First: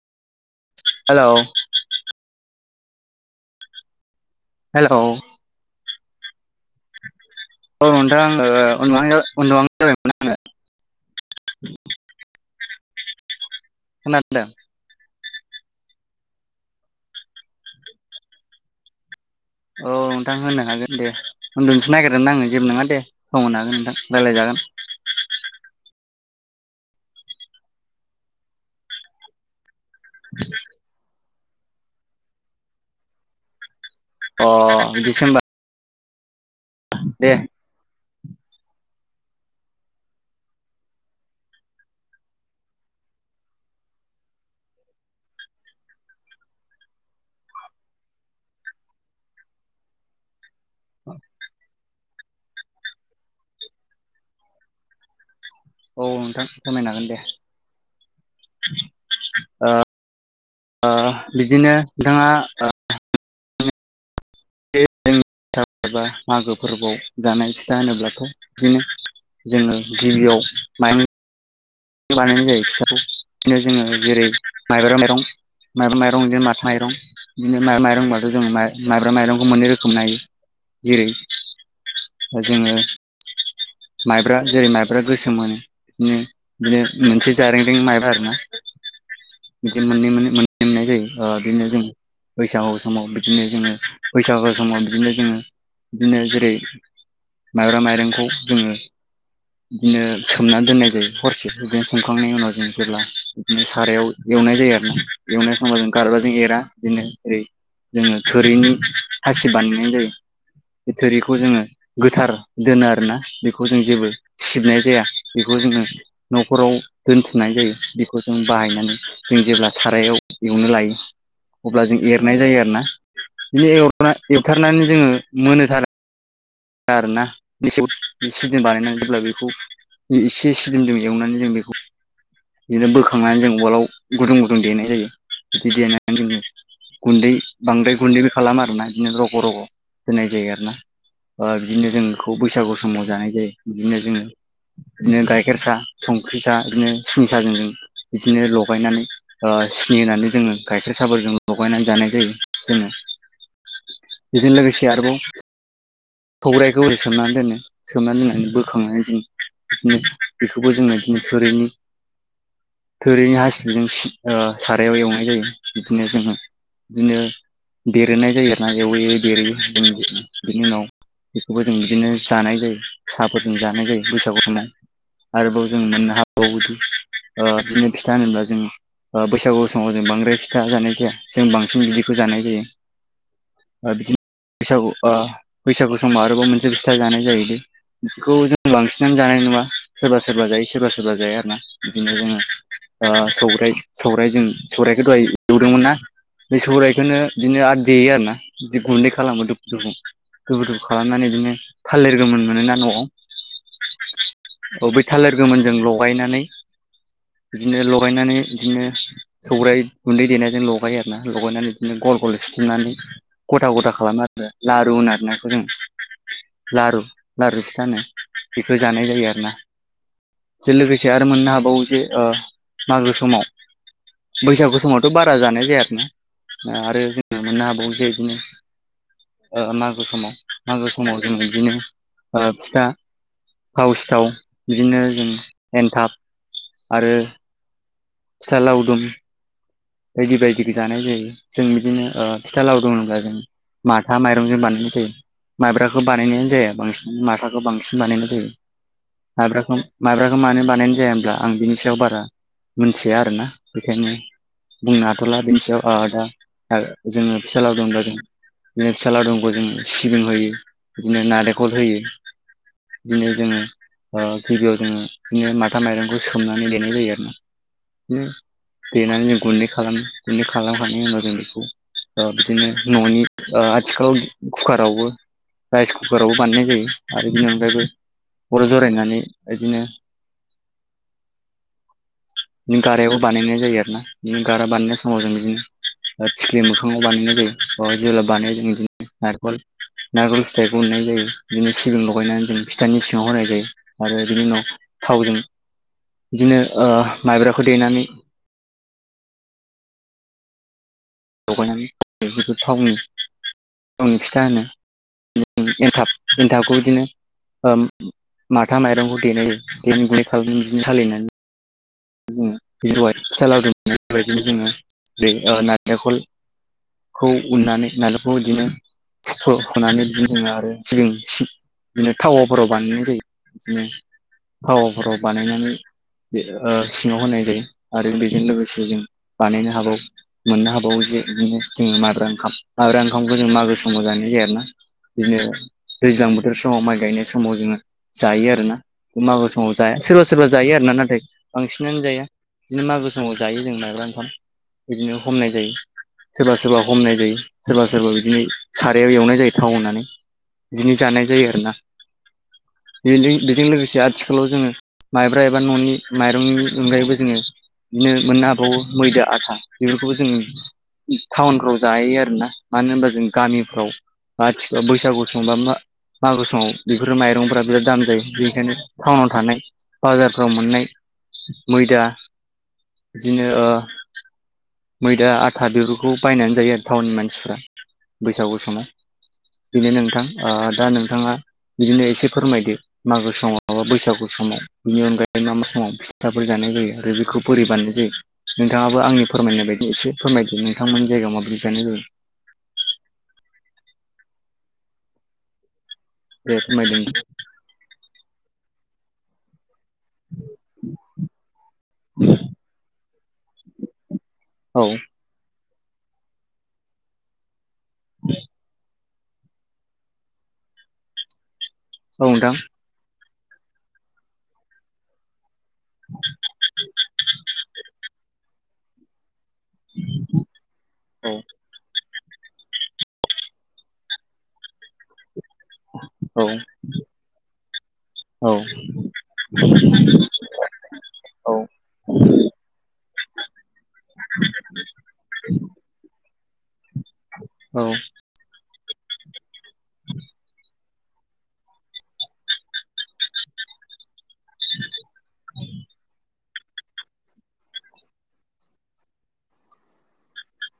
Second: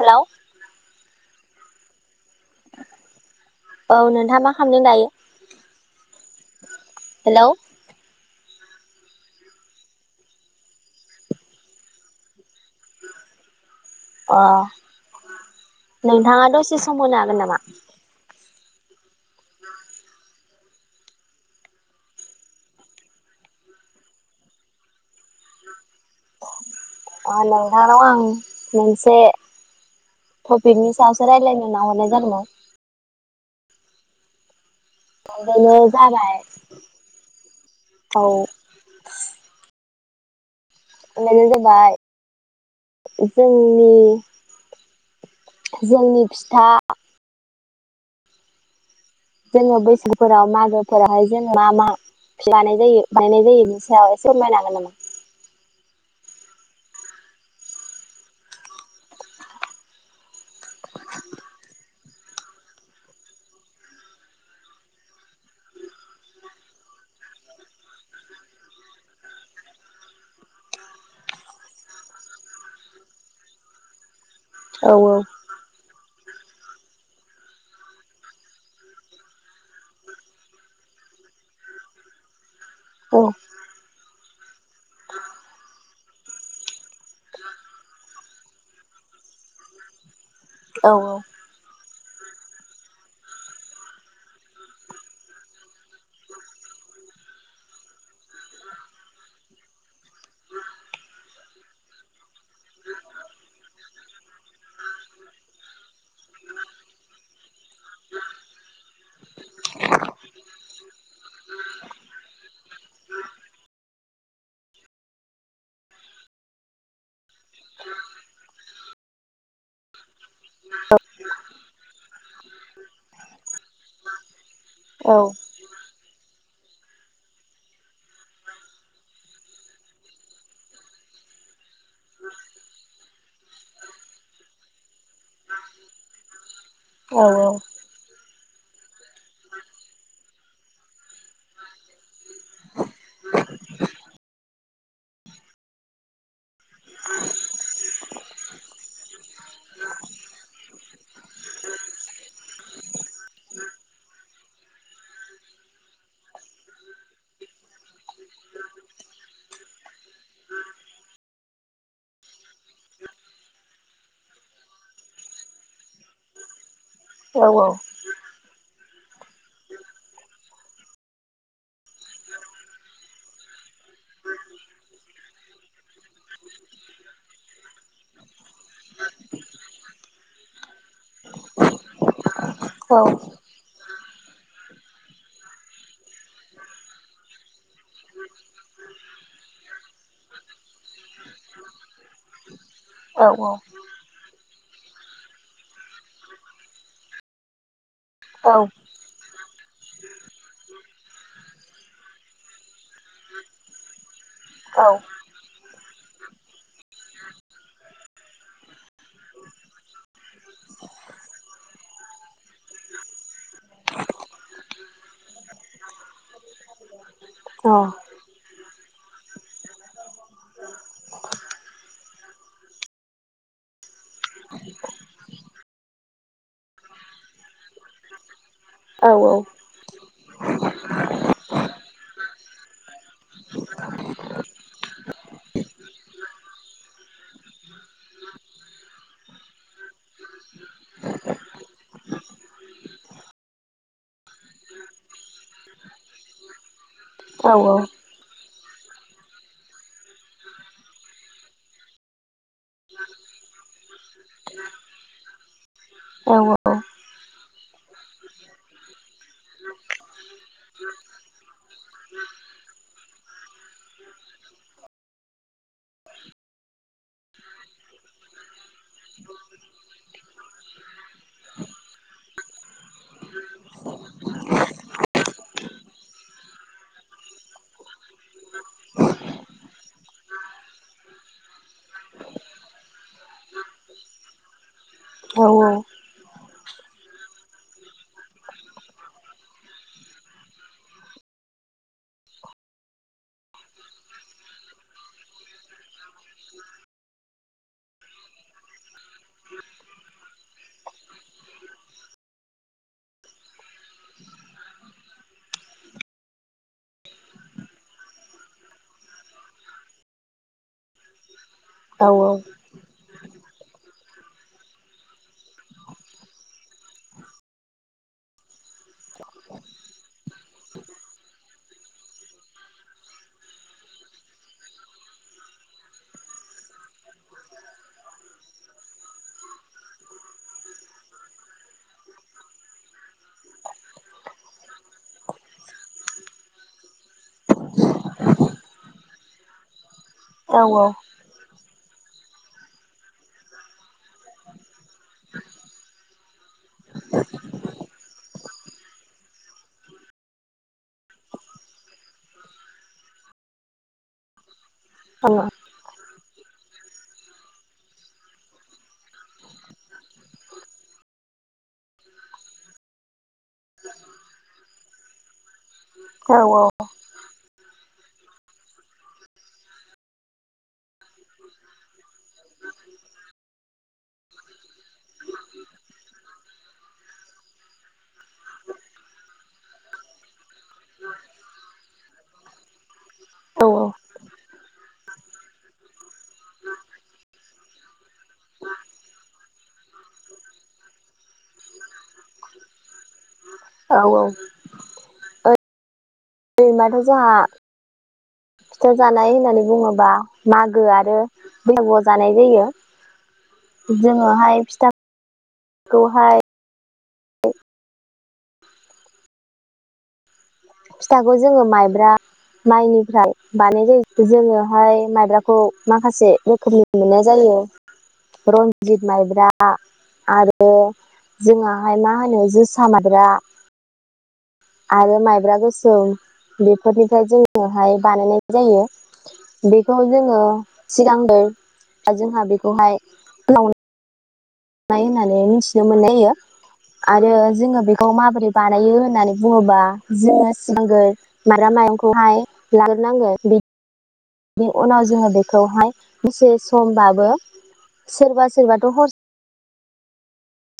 Hello. Hello. औ नो दा मा खामदों हेलौ दायो? हेलौ औ नोंथां ओ अन्दुहां जाबा- उन्दुहां जाबायमोन आरो। अ खोनादों? नोंथाङा दसे सम मोनो हागोन नामा? औ नोंथां होनो हागोन दे उन्दुनोसो नागिरदोंमोन आङो जेबो नङा दे सम होनो हागोन नोंथां रायज्लायजागोन। ओ नोंथांनाव आं मोनसे। थपिकनि सा रायज्लायनो ना हरनाय जादोंमोन। अ। बिदिसो होमबा [inaudible] जाबाय। दे औ। बेनो जाबाय जोंनि। जोंनि फिथा जोङो बैसागफोराव मागोफोरावहाय जों मा मा लानाय जायो बानायनाय जायो बिनि सायाव एसे फोरमायनो होगोन नामा? औ नोंथां फोरमायनो हागोन दे ओ ओ बिदिनो नोंथाङा। थाहामिनबा मागो फोरबोआव जानाय फिथा होनोब्लाथ' बिदिनो जोङो गिबियाव माइरं। लानायनाय जायो फिथाखौ बिदिनो जोङो जेरै औ माइब्रा माइरं माइब्रा दंजे माथा माइरं बिदिनो माइरंबाथ' जों माइब्रा माइरंखौ मोननै रोखोमै मोनो हाथों, जेरै- जोङो माइ औ माइब्रा जेरै माइब्रा गोसोम मोनो बिदिनो। बिदिनो मोनसे जारेंरें माइब्रा आरोना बिदि मोननै मोनो। मोनो मोननाय जायो औ बिदिनो जों बैसागु समाव बिदिनो जोङो बैसागु समाव बिदिनो जोङो बिदिनो जेरै माइब्रा माइरंखौ जोङो बिदिनो सोमनानै दोननाय जायो। हरसेफोर जों सोमखांनायनि उनाव जों जेब्ला बिदिनो सारायाव एवनाय जायो आरोना एवनाय समाव जों गारबाजों एरा बिदिनो जेरै जोङो थोरिनि हासिब बानायनाय जायो बे थोरिखौ जोङो गोथार दोनो आरोना बेखौ जों जेबो सिबनाय जाया बेखौ जोङो। न'खराव दोनथुमनाय जायो बेखौ जों बाहायनानै जों जेब्ला सारायाव एवनो लायो अब्ला जों एरनाय जायो आरोना। [inaudible] बुथारनानै जोङो औ मोनहोथार आरोना मेसौ सिदोम बानायनानै जेब्ला बेखौ एसे सिदोम जों एवनानै जों बेखौ बिदिनो बोखांनानै जों उवालाव गुदुं गुदुं देनाय जायो बिदि देनानै जोङो। औ गुन्दै बांद्राय गुन्दै खालाम आरोना बिदिनो रग' रग' होनाय जायो आरोना। ओ बिदिनो जों बेखौ बैसागु समाव जानाय जायो बिदिनो जोङो बिदिनो गाइखेर साहा संख्रि साहा बिदिनो सिनि साहाजों जों बिदिनो लगायनानै सिनि होनानै जोङो गाइखेर साहाफोरजों लगायनानै जानाय जायो। जोङो बेजों लोगोसे आरोबाव। सौवराइखौ ओरै सोमनानै दोनो सोमनानै दोननानै बोखांनानै जों बिदिनो बेखौबो जों बिदिनो थोरिनि थोरिनि हासिबजों सारायाव एवनाय जायो बिदिनो जोङो। बिदिनो औ बेरहोनाय जायो आरो। ना एवैयो बेरहोयो जोंनि बिनि उनाव बेखौबो जों बिदिनो जानाय जायो साहाफोरजों जानाय जायो बैसागु समाव आरोबाव जों मोननो हाबावोदि ओ बिदिनो फिथा होनोबा जों ओ बैसागु समाव जों बांद्राय फिथा जानाय जाया जों बांसिन बिदिखौ जानाय [unintelligible] औ बैसागुओ बैसागु समाव आरोबाव मोनसे फिथा जानाय जायो बिदिखौ जों बांसिनानो जानाय नङा सोरबा सोरबा जायो सोरबा सोरबा जाया आरोना बिदिनो जोङो। औ सौराय सौराय जों सौरायखौ दहाय एवदोंमोनना बे सौरायखौनो बिदिनो आरो। देयो आरोना बिदि गुन्दै खालामो। [inaudible] दोफु दोफु खालामनानै बिदिनो थालिर गोमोन मोनोना न'आव। अ बै थालिर गोमोन। जों लगायनानै बिदिनो लगायनानै बिदिनो सौराइ गुन्दै देनायजों लगायो आरोना लगायनानै बिदिनो गल गल सिथुमनानै गथा गथा खालामो आरो लारु होनो आरोना। लारु। लारु फिथा होनो। जानाय जायो आरोना बे लोगोसे आरो मोननो हाबावो जे मागो समाव बैसागु समावथ' बारा जानाय जाया आरोना आरो जोङो मोननो हाबावो जे बिदिनो। नांगौ समाव। मागो समाव जों बिदिनो फिथा, थाव सिथाव बिदिनो जों एन्थाब आरो। फिथा लावदुम। बायदि बायदिखौ जानाय जायो जों बिदिनो फिथा लावदुम होनब्ला जों माथा माइरंजों बानायनाय जायो माइब्राखौ बानायनायानो जाया बांसिन। माथाखौ औ बांसिन बानायनाय जायो। माब्राखौ मानो बानायनाय जाया होनब्ला आं बिनि सायाव बारा मोनथिया आरोना बेखायनो बुंनो हाथ'ला बेनि सायाव। औ दा। जोङो फिसा लावदुम बा जों बिदिनो फिसा लावदुखौ जों सिबिं होयो। बिदिनो नारेंखल होयो बिदिनो जोङो ओ गिबियाव जोङो बिदिनो माथा माइरंखौ सोमनानै देनाय जायो आरो ना बिदिनो देनानै जों गुनै खालामनो गुनै खालामखांनायनि उनाव जों बेखौ ओ बिदिनो न'नि ओ आथिखालाव कुकारावबो राइस कुकारावबो बानायनाय जायो। आरो बिनि अनगायबो खर' जरायनानै इदिनो गारायाव बानायनाय जायो आरो ना। गारा बानासो। समावजों बिदिनो जे मोखाङाव बानायनाय जायो। अ जेब्ला बानायो जों बिदिनो नारेखल नारेखल फिथाइखौ उनाय जायो। बिदिनो सिबिं लगायनानै जों फिथानि सिङाव होनाय जायो। आरो बिनि उनाव थावजों बिदिनो ओ माइब्राखौ देनानै लगायनानै थावनि थावनि फिथा होनो एनथाब एनथाबखौ बिदिनो ओ माथा माइरंखौ देनाय जायो देनानै गुैदै खालामनानै बिदिनो सालिनानै। जोङो बि‌दहाय फिथा लावदुम बेबायदिनो जोङो जे आ नारेंखलखौ उननानै नालेंखौ इदिनो थिख' हख'नानै बिदिनो जोङो आरो सिबिं सि बिदिनो थावाफोराव बानायनाय जायो। बिदिनो थावाफोराव बानायनानै बे ओ सिङाव होनाय जायो आरो बेजों लोगोसे जों बानायनो हाबाव मोननो हाबावो जे बिदिनो जोङो माद्रा ओंखाम माद्रा ओंखामखौ जों मागो समाव जानाय जायो आरोना बिदिनो दैज्लां बोथोर समाव माइ गायनाय समाव जोङो जायो आरोना अ मागो समाव जाया। सोरबा सोरबा जायो आर ना औ-औ-औ-औ-औ-औ-औ-औ-औ-औ-औ नाथाय। बांसिनानो जाया बिदिनो मागो समाव जायो। जों माइब्रा ओखाम बिदिनो हमनाय जायो। सोरबा सोरबा हमनाय जायो। सोरबा सोरबा बिदिनो सारायाव एवनाय जायो। थाव होनानै बिदिनो जानाय जायो आरो ना बेलें बेजों लोगोसे आथिखालाव जोङो। माइब्रा एबा न'नि। माइरंनि अनगायैबो जोङो बिदिनो मोननो हाबावो मैदा, आथा बेफोरखौबो जों टाउनफ्राव जायो। आरोना मानो होनबा जों गामिफ्राव आथिखा बैसागु समबा मा। मागो समाव बेफोर माइरंफोरा बिराद दाम जायो। बेनिखायनो टाउनाव थानाय बाजार। फोराव मोननाय। मैदा बिदिनो ओ मैदा, आथा बेफोरखौ बायनानै जायो आरो टाउननि मानसिफ्रा। बैसागु समाव बेनो नोंथां। आ दा नोंथाङा बिदिनो एसे फोरमायदो। मागो समावा नोङा बैसागु समाव! बिनि अनगायै मा मा समाव। फिथाफोर जानाय जायो आरो बेखौ बोरै बाननाय जायो नोंथाङाबो आंनि फोरमायनाय बायदि एसे फोरमायदो नोंथांमोननि जायगायाव माबदि जानाय जायो? औ औ बेे खमाय दों [inaudible] जोंहा फिथा जानाय होननानै बुङो बा मागो आरो बैसागुआव जानाय जायो जोङोहाय औ फिथा खौ हाय [inaudible] फिथाखौ जोङो माइ ब्रा औ नोंथां माइनिफ्राय बानाय जायो जोङोहाय माइब्रा खौ माखासे रोखोमनि मोननाय जायो रन्जित माइब्रा आ आरो औ जोंहाय मा मा होनो जोसा माद्रा आरो माइ ब्रा गोसोम औ बेफोरनिफ्राय जोङोहाय बानायनाय औ जायो बेखौ जोङो सिगांगोर जोंहा बेखौहाय ला नाय होननानै मिथिनो मोननाय जायो आरो औ जोङो बेखौ माबोरै बा बानायो होननानै बुङोबा जोङो सिगांगोर माइब्रा माइरंखौहाय लाग्रोनांगोन बि बेनि उनाव जोङो बेखौहाय दसे समबाबो सोरबा सोरबाथ' हर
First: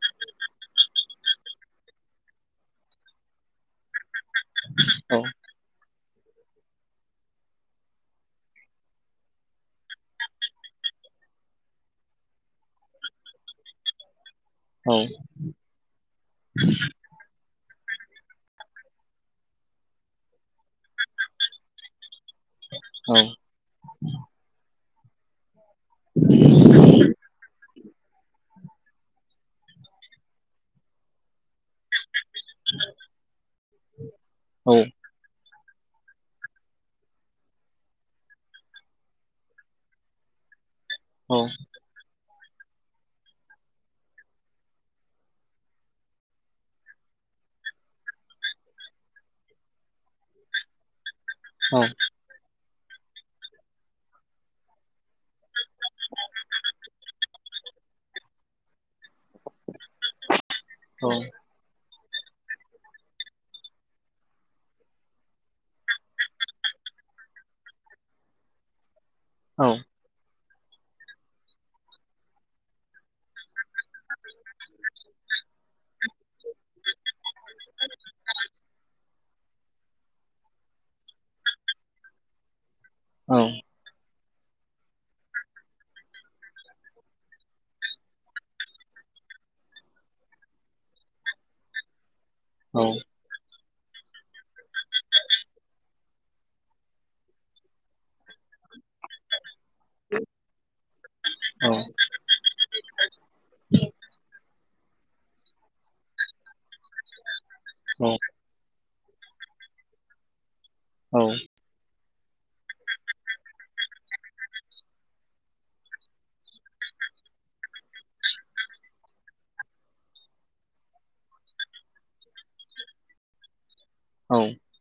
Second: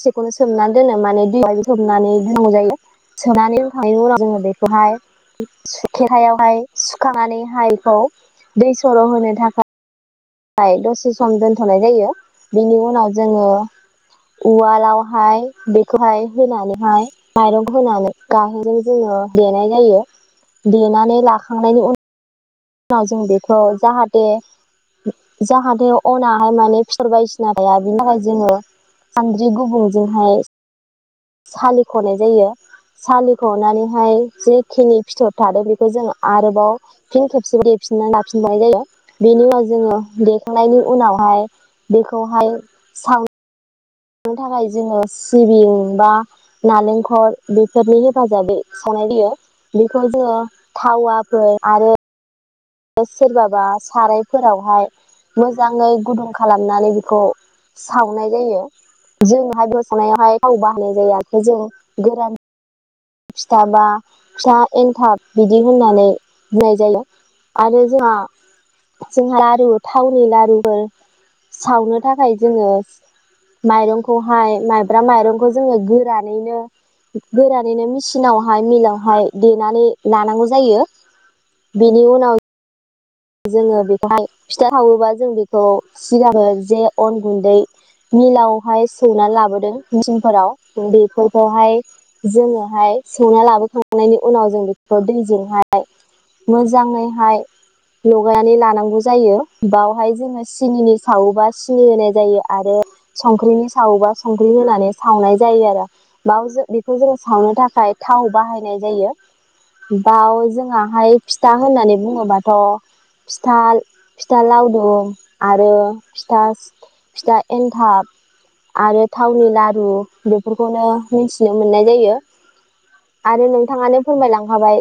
सेखौनो सोमनानै दोनो माने दैयाव सोमनानै दौ जायो सोमखांनायनि उनाव जों बेखौहाय औ खेरहायावहाय सुखांनानैहाय बेखौ दै सर' होनो थाखाय [unintelligible] दसे सम दोनथ'नाय जायो बिनि उनाव जोङो औ उवालावहाय बेखौहाय होनानैहाय माइरं होनानै गाहेनजों जोङो देनाय जायो देनानै लाखांनायनि उनाव उनाव जों बेखौ जाहाथे जाहा थे अनाहाय माने फिथर बायदिसिना थाया बिनि थाखाय जोङो सानद्रि गुबुंजोंहाय सालि खनाय जायो सालिख' नानैहाय औ जेखिनि फिथर थादों बे [unintelligible] जोंङ आरोबाव फिन खेबसे देफिननानै लाफिननाय जायो बेनि उनाव जोङो देखांनायनि औ उनावहाय बेखौहाय सां संनो थाखाय जोङो सिबिं बा नालेंखल बेफोरनि हेफाजाबै सावनाय जायो बेखौ जोङो थावा खो औ आरो सोरबाबा सारायफोरावहाय मोजाङै गुदुं खालामनानै बेखौ सावनाय जायो जोंहाय बे सावनायावहाय थाव बाहायनाय औ जायो [inaudible] गोरान फिथा बा फिथा एन्थाब बिदि होननानै बुंनाय जायो आरो जोंहा जोंहा लारु थावनि लारु फोर सावनो थाखाय जोङो माइरंखौहाय माइब्रा माइरंखौ जोङो गोरानैनो बिनो मिचिनावहाय मिलावहाय देनानै लानांगौ जायो बेनि उनाव जोङो बेखौहाय फिथा सावोबा जों बेखौ सिगाङो जे अन गुन्दै मिलावहाय सौनानै लाबोदों मिचिनफोराव बेफोरखौहाय जोङोहाय सौना लाबोखां खांनायनि उनाव जों बेखौ दैजोंहाय मोजाङैहाय लगायनानै लानांगौ जायो बावहाय जोङो सिनिनि सावोबा सिनि होनाय जायो आरो संख्रिनि सावोबा सं संख्रि होनानै सावनाय जायो आरो बाव जो बेखौ जों सावनो थाखाय थाव बाहायनाय जायो दाव जों हाय फिथा होननानै बुङोबाथ ' फिथा फिथा लावदुम आरो फिथा फिथा एन्थाब आरो थावनि लारु बेफोरखौनो मिथिनो मोननाय जायो आरो नों थाङानो फोरमायलांखाबाय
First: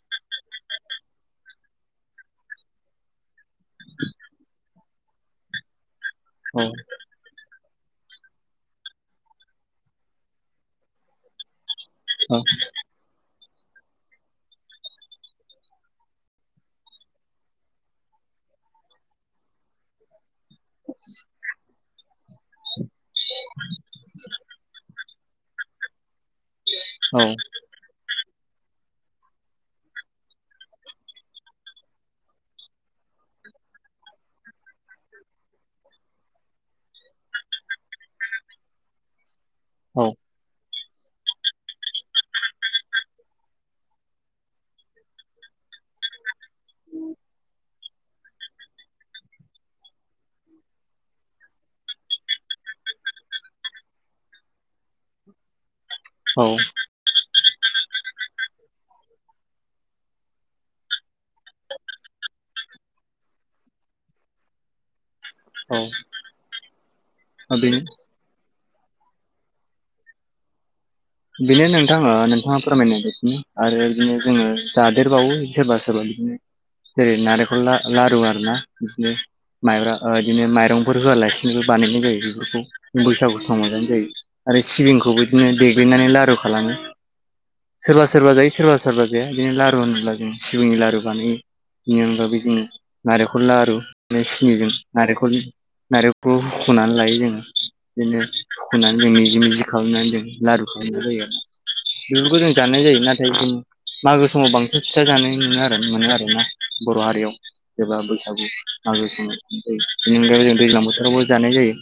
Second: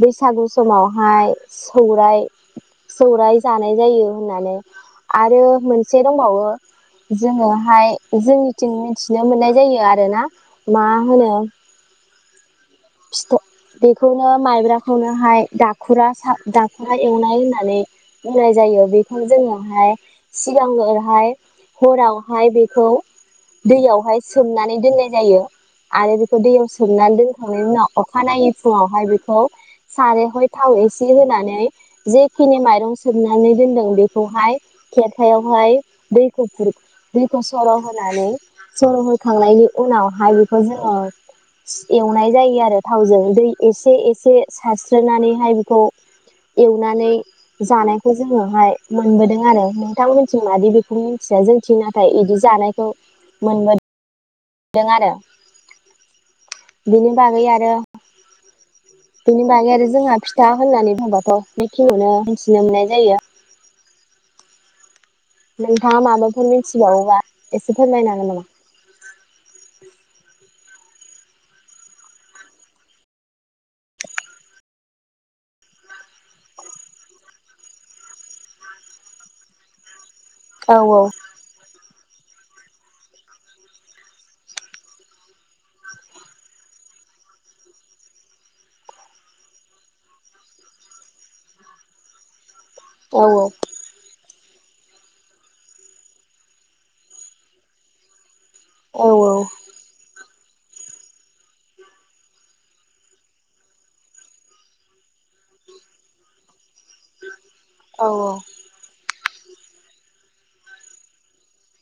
बैसागु समावहाय सौराय सौराय जानाय जायो होननानै आरो मोन से दंबावो जोङो हाय जोंनिथिं मिथिनो मोननाय जायो आरोना मा होनो औ बेखौनो माइब्राखौनोहाय दाखुरा सा दाखुरा एवनाय होननानै बुंनाय जायो बेखौनो जोङोहाय सिगाङो ओरैहाय हराव हाय बेखौ दैयावहाय सोमनानै दोननाय जायो आरो बे खो दैयाव सोमना औ दोन ना अखानायै फुङावहाय बेखौ सारायावहाय थाव एसे होनानै जेखिनि मायरं सोमनानै दोनदों बेखौहाय खेरखायावहाय दैखौ खुरै दैखौ सर होनानै सर हो खांनायनि उनावहाय बेखौ जों अ एवनाय जायो आरो थावजों दै एसे एसे सारस्रोनानैहाय बेखौ एवनानै जानायखौ जोङोहाय मोनबोदों आरो। नोंथांमोनथिं मादि बेखौ मिथिया जोंथिं नाथाय इदि जानायखौ मोनबो दों आरो बिनि बागै आ रो बेनि बागै आरो जोंहा फिथा होननानै बुंबाथ बेखिनिखौनो मिथिनो मोननाय जायो। औ नोंथाङा माबाफोर मिथिबावोबा औ एसे बेनो फोरमायनो हागोन नामा? [inaudible] बेनो नोंथाङा नोंथाङा फोरमाय बायदिनो आरो बिदिनो जोङो जादेरबावो सोरबा सोरबा बिदिनो जेरै नारेंखल ला लारु आरोना बिदिनो माइब्रा ओ इदिनो माइरंफोर औ होआलासिनोबो बानायनाय जायो बेफोरखौ बैसागु समाव जानाय जायो आरो सिबिंखौबो इदिनो दे नानै लारु खालामो, सोरबा सोरबा जायो सोरबा सोरबा जाया बिदिनो लारु होनोब्ला जों सिबिंनि लारु बानायो, बिनि अनगाबो जोङो औ नारेखल लारु माने सिनिजों नारेखल नारेखौ हुखनानै लायो जोङो बिदिनो हुखनानै औ जों मिजि मिजि खालामनानै जों लारु खालामनाय जायो आरो। बेफोरखौ जों जानाय जायो नाथाय जों मागो समाव बांसिन फिथा जानाय मोनो आरो मोनो आरोना बर हारियाव एबा औ बैसागु मागो सिम ओमफाय बेनि अनगायैबो जों दैज्लां बोथोरावबो जानाय जायो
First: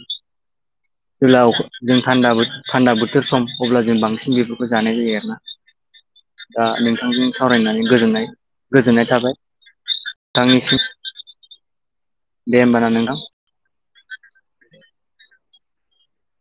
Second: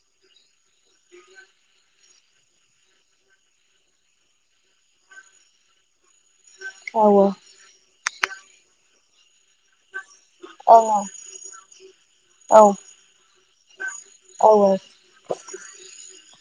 जेब्ला अखा जों थान्दा बोथ थान्दा बोथोर सम अब्ला जों बांसिन बेफोरखौ जानाय जायो आरोना। दा औ नोंथांजों सावरायनानै गोजोननाय गोजोननाय थाबाय। थांनिसिम औ दे औ होमबाना नोंथां। औ [inaudible]